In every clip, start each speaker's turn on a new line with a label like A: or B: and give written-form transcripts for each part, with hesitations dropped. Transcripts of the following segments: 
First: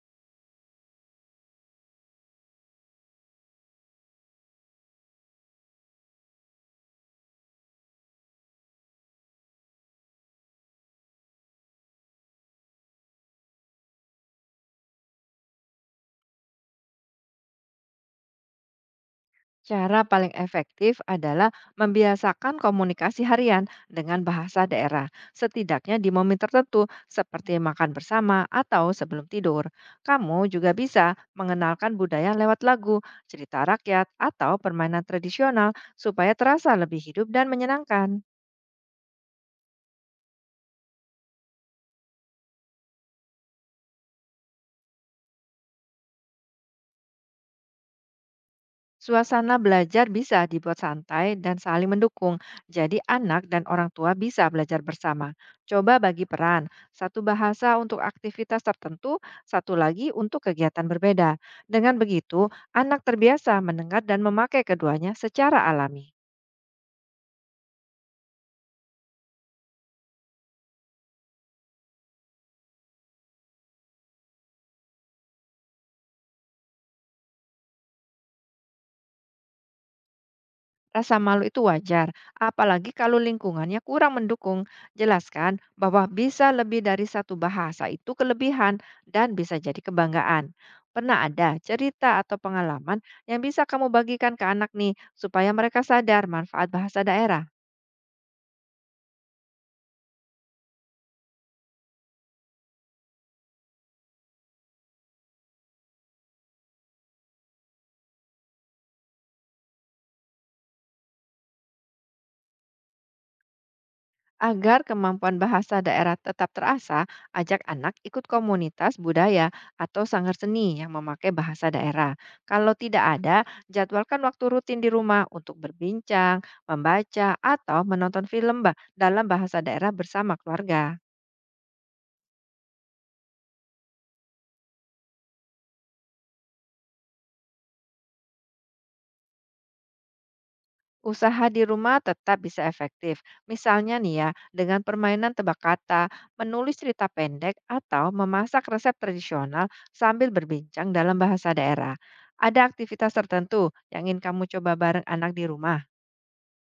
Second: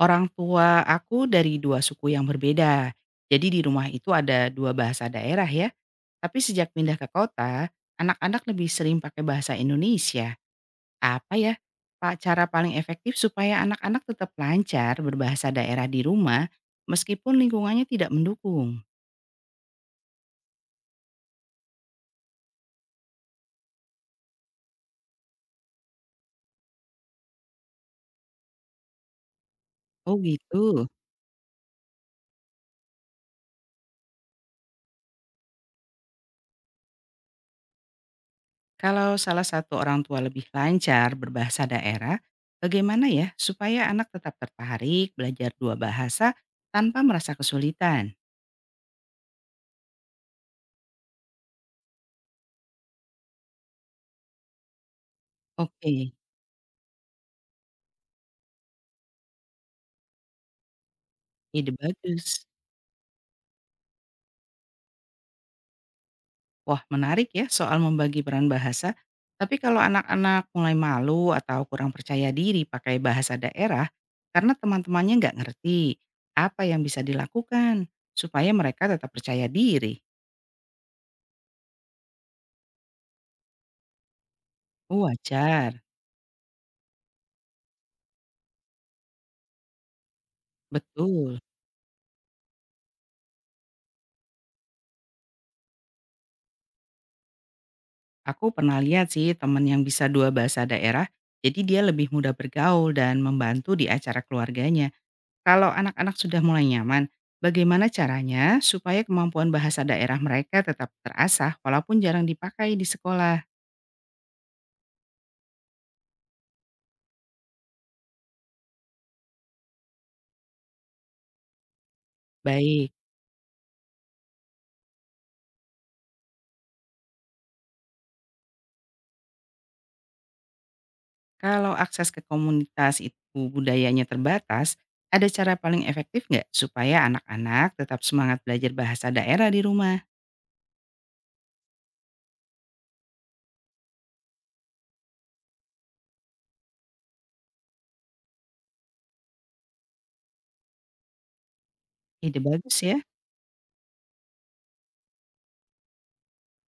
A: Orang tua aku dari 2 suku yang berbeda. Jadi di rumah itu ada 2 bahasa daerah ya. Tapi sejak pindah ke kota, anak-anak lebih sering pakai bahasa Indonesia. Apa ya? Pak, cara paling efektif supaya anak-anak tetap lancar berbahasa daerah di rumah meskipun lingkungannya tidak mendukung.
B: Cara paling efektif adalah membiasakan komunikasi harian dengan bahasa daerah, setidaknya di momen tertentu seperti makan bersama atau sebelum tidur.
A: Oh
B: Kamu juga
A: gitu.
B: bisa mengenalkan budaya lewat lagu, cerita rakyat, atau permainan tradisional supaya terasa lebih hidup dan menyenangkan.
A: Kalau salah satu orang tua lebih lancar berbahasa daerah, bagaimana ya supaya anak tetap tertarik belajar dua bahasa tanpa merasa kesulitan?
B: Suasana belajar bisa dibuat santai dan saling mendukung. Jadi anak dan orang tua bisa belajar bersama. Coba
A: Oke.
B: bagi peran, satu bahasa untuk aktivitas tertentu, satu lagi untuk kegiatan berbeda.
A: Ide
B: Dengan begitu,
A: bagus.
B: anak terbiasa mendengar dan memakai keduanya secara alami.
A: Wah, menarik ya soal membagi peran bahasa. Tapi kalau anak-anak mulai malu atau kurang percaya diri pakai bahasa daerah karena teman-temannya nggak ngerti, apa yang bisa dilakukan supaya mereka tetap percaya diri?
B: Rasa malu itu wajar, apalagi kalau lingkungannya kurang mendukung.
A: Oh,
B: Jelaskan
A: wajar.
B: bahwa bisa lebih dari satu bahasa itu kelebihan dan bisa jadi kebanggaan. Pernah
A: Betul.
B: ada cerita atau pengalaman yang bisa kamu bagikan ke anak nih, supaya mereka sadar manfaat bahasa daerah?
A: Aku pernah lihat sih teman yang bisa dua bahasa daerah, jadi dia lebih mudah bergaul dan membantu di acara keluarganya. Kalau anak-anak sudah mulai nyaman, bagaimana caranya supaya kemampuan bahasa daerah mereka tetap terasah walaupun jarang dipakai di sekolah?
B: Agar kemampuan bahasa daerah tetap terasa, ajak anak ikut komunitas budaya atau sanggar seni yang memakai bahasa daerah. Kalau
A: Baik,
B: tidak ada, jadwalkan waktu rutin di rumah untuk berbincang, membaca, atau menonton dalam bahasa daerah bersama keluarga.
A: kalau akses ke komunitas itu budayanya terbatas, ada cara paling efektif nggak supaya anak-anak tetap semangat belajar bahasa daerah di rumah?
B: Usaha di rumah tetap bisa efektif. Misalnya nih ya, dengan permainan tebak kata, menulis cerita pendek, atau memasak resep tradisional sambil berbincang dalam bahasa daerah.
A: Ide
B: Ada
A: bagus ya.
B: aktivitas tertentu yang ingin kamu coba bareng anak di rumah?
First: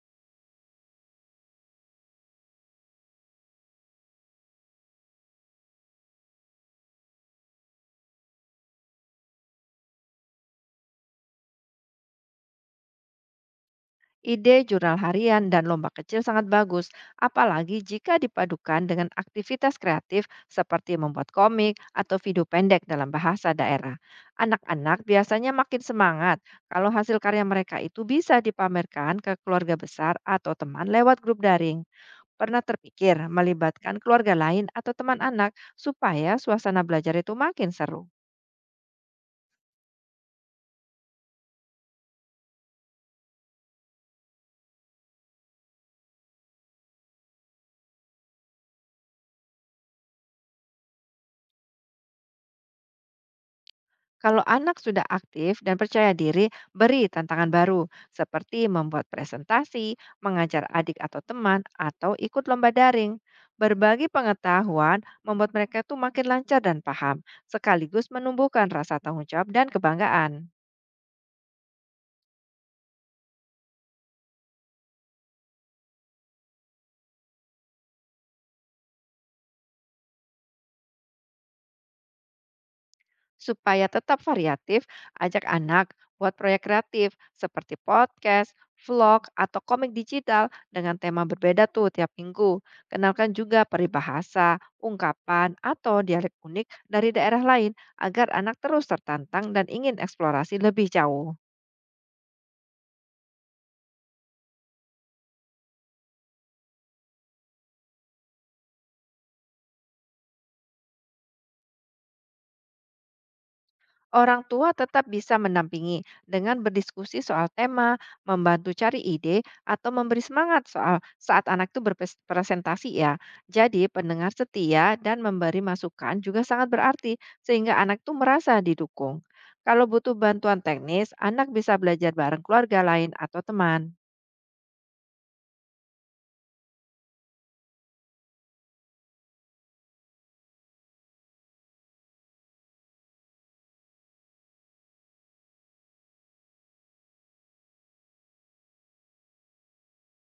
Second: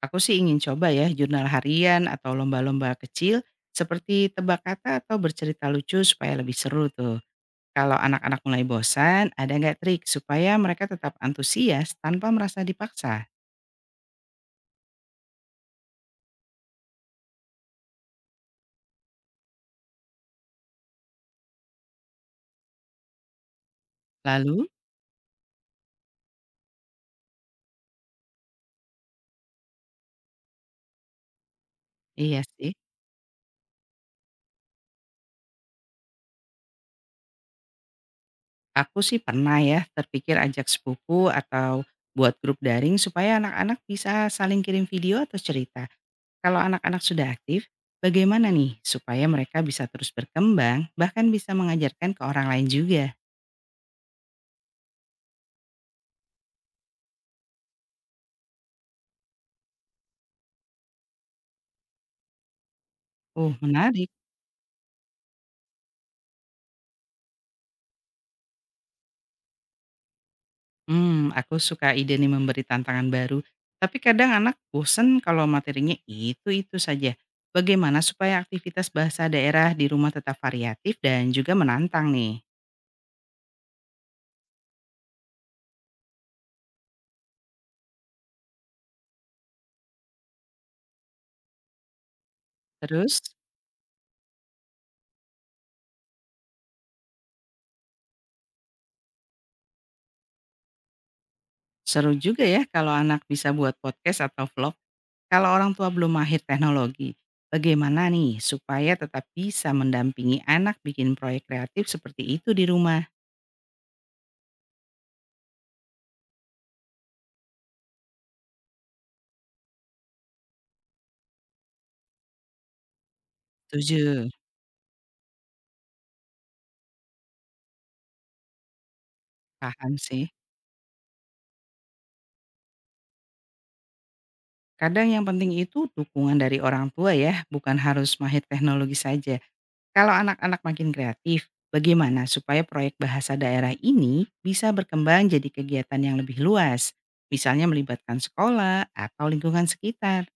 A: Aku sih ingin coba ya jurnal harian atau lomba-lomba kecil seperti tebak kata atau bercerita lucu supaya lebih seru tuh. Kalau anak-anak mulai bosan, ada nggak trik supaya mereka tetap antusias tanpa merasa dipaksa?
B: Ide jurnal harian dan lomba kecil sangat bagus, apalagi jika dipadukan dengan aktivitas kreatif seperti membuat komik atau video pendek dalam bahasa daerah.
A: Lalu?
B: Anak-anak biasanya makin semangat kalau hasil karya mereka itu bisa dipamerkan ke keluarga besar atau teman lewat grup daring.
A: Iya
B: Pernah
A: sih,
B: terpikir melibatkan keluarga lain atau teman anak supaya suasana belajar itu makin seru?
A: aku sih pernah ya terpikir ajak sepupu atau buat grup daring supaya anak-anak bisa saling kirim video atau cerita. Kalau anak-anak sudah aktif, bagaimana nih supaya mereka bisa terus berkembang, bahkan bisa mengajarkan ke orang lain juga?
B: Kalau anak sudah aktif dan percaya diri, beri tantangan baru seperti membuat presentasi, mengajar adik atau teman, atau ikut lomba daring.
A: Oh,
B: Berbagi
A: menarik.
B: pengetahuan membuat mereka tuh makin lancar dan paham, sekaligus menumbuhkan rasa tanggung jawab dan kebanggaan.
A: Hmm, aku suka ide nih memberi tantangan baru, tapi kadang anak bosen kalau materinya itu-itu saja. Bagaimana supaya aktivitas bahasa daerah di rumah tetap variatif dan juga menantang nih?
B: Supaya tetap variatif, ajak anak buat proyek kreatif seperti podcast, vlog, atau komik digital dengan tema berbeda tuh tiap minggu.
A: Terus,
B: Kenalkan juga peribahasa, ungkapan, atau dialek unik dari daerah lain agar anak terus tertantang dan ingin eksplorasi lebih jauh.
A: seru juga ya kalau anak bisa buat podcast atau vlog kalau orang tua belum mahir teknologi. Bagaimana nih supaya tetap bisa mendampingi anak bikin proyek kreatif seperti itu di rumah?
B: Orang tua tetap bisa mendampingi dengan berdiskusi soal tema, membantu cari ide, atau memberi semangat soal saat anak itu berpresentasi ya. Jadi
A: Setuju,
B: pendengar setia dan memberi masukan juga sangat berarti sehingga anak itu merasa didukung. Kalau
A: paham
B: butuh
A: sih.
B: bantuan teknis, anak bisa belajar bareng keluarga lain atau teman.
A: Kadang yang penting itu dukungan dari orang tua ya, bukan harus mahir teknologi saja. Kalau anak-anak makin kreatif, bagaimana supaya proyek bahasa daerah ini bisa berkembang jadi kegiatan yang lebih luas? Misalnya melibatkan sekolah atau lingkungan sekitar.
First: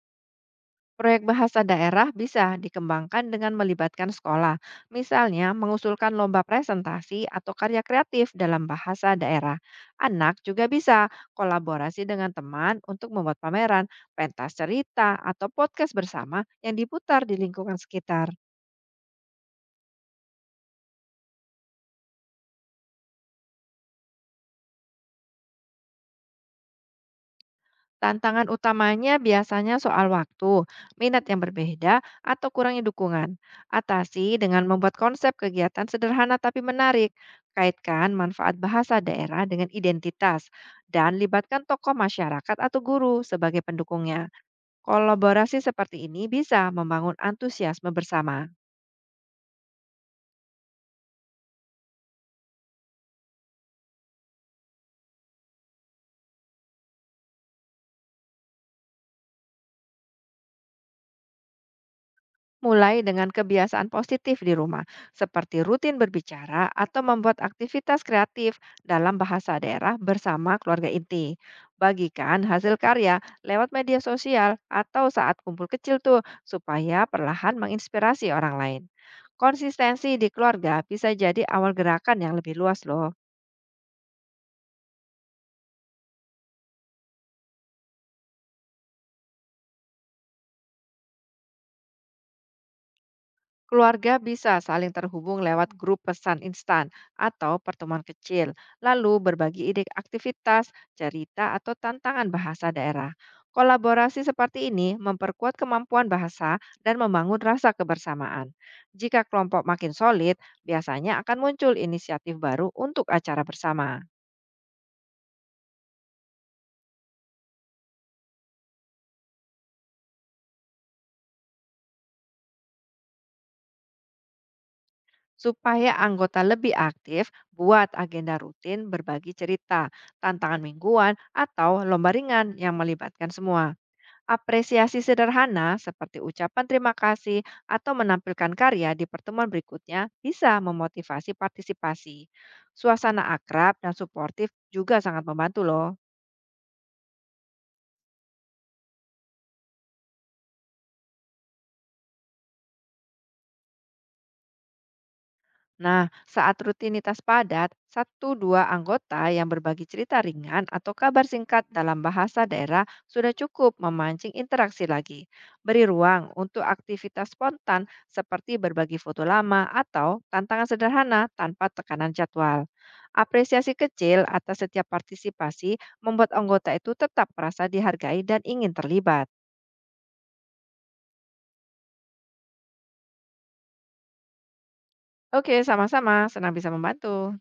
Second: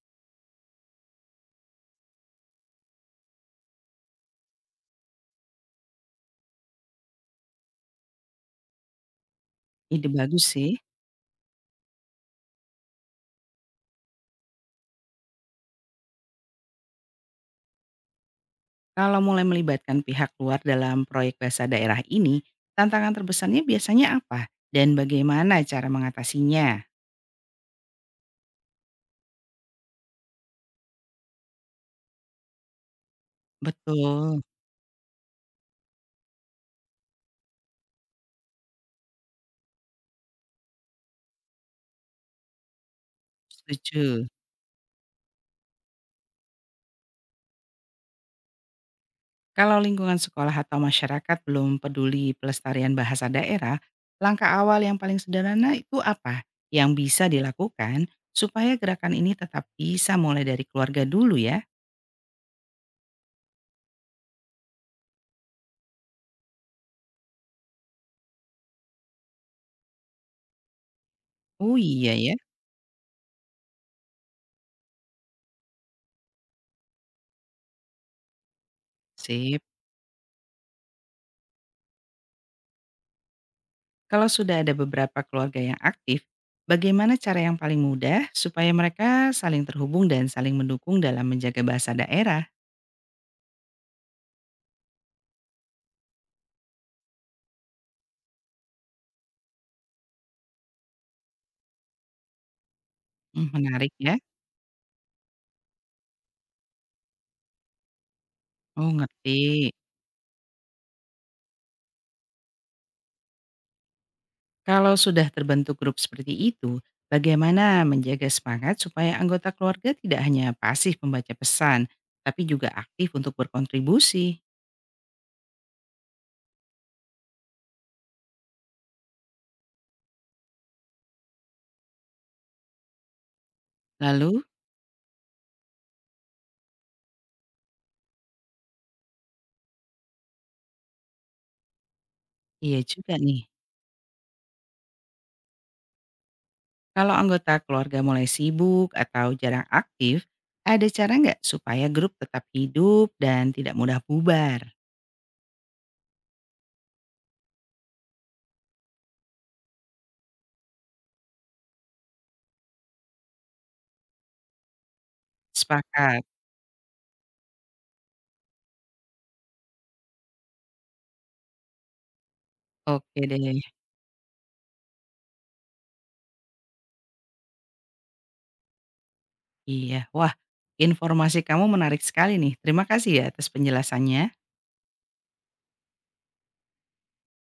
B: Proyek bahasa daerah bisa dikembangkan dengan melibatkan sekolah, misalnya mengusulkan lomba presentasi atau karya kreatif dalam bahasa daerah.
A: Ide
B: Anak
A: bagus
B: juga
A: sih.
B: bisa kolaborasi dengan teman untuk membuat pameran, pentas cerita, atau podcast bersama yang diputar di lingkungan sekitar.
A: Kalau mulai melibatkan pihak luar dalam proyek bahasa daerah ini, tantangan terbesarnya biasanya apa? Dan bagaimana cara mengatasinya?
B: Tantangan utamanya biasanya soal waktu, minat yang berbeda, atau kurangnya dukungan. Atasi
A: Betul,
B: dengan membuat konsep kegiatan sederhana tapi menarik. Kaitkan manfaat bahasa daerah dengan identitas dan libatkan tokoh masyarakat atau guru sebagai
A: setuju.
B: pendukungnya. Kolaborasi seperti ini bisa membangun antusiasme bersama.
A: Kalau lingkungan sekolah atau masyarakat belum peduli pelestarian bahasa daerah, langkah awal yang paling sederhana itu apa yang bisa dilakukan supaya gerakan ini tetap bisa mulai dari keluarga dulu ya?
B: Mulai dengan kebiasaan positif di rumah, seperti rutin berbicara atau membuat aktivitas kreatif dalam bahasa daerah bersama keluarga inti.
A: Oh iya ya,
B: Bagikan hasil karya lewat media sosial atau saat kumpul kecil tuh supaya perlahan menginspirasi orang lain.
A: sip.
B: Konsistensi di keluarga bisa jadi awal gerakan yang lebih luas loh.
A: Kalau sudah ada beberapa keluarga yang aktif, bagaimana cara yang paling mudah supaya mereka saling terhubung dan saling mendukung dalam menjaga bahasa daerah?
B: Keluarga bisa saling terhubung lewat grup pesan instan atau pertemuan kecil, lalu berbagi ide aktivitas, cerita, atau tantangan bahasa daerah.
A: Hmm, menarik ya.
B: Kolaborasi seperti ini memperkuat kemampuan bahasa dan membangun rasa kebersamaan.
A: Oh
B: Jika kelompok
A: ngerti.
B: makin solid, biasanya akan muncul inisiatif baru untuk acara bersama.
A: Kalau sudah terbentuk grup seperti itu, bagaimana menjaga semangat supaya anggota keluarga tidak hanya pasif membaca pesan, tapi juga aktif untuk berkontribusi?
B: Supaya anggota lebih aktif, buat agenda rutin berbagi cerita, tantangan mingguan, atau lomba ringan yang melibatkan semua.
A: Lalu,
B: Apresiasi sederhana seperti ucapan terima kasih atau menampilkan karya di pertemuan berikutnya bisa memotivasi partisipasi.
A: iya juga
B: Suasana
A: nih,
B: akrab dan suportif juga sangat membantu loh.
A: kalau anggota keluarga mulai sibuk atau jarang aktif, ada cara nggak supaya grup tetap hidup dan tidak mudah bubar?
B: Nah, saat rutinitas padat, satu dua anggota yang berbagi cerita ringan atau kabar singkat dalam bahasa daerah sudah cukup memancing interaksi lagi. Beri
A: Sepakat.
B: ruang untuk aktivitas spontan seperti berbagi foto lama atau tantangan sederhana tanpa tekanan jadwal.
A: Oke deh.
B: Apresiasi kecil atas setiap partisipasi membuat anggota itu tetap merasa dihargai dan ingin terlibat.
A: Iya. Wah, informasi kamu menarik sekali nih. Terima kasih ya atas penjelasannya.
B: Oke, sama-sama. Senang bisa membantu.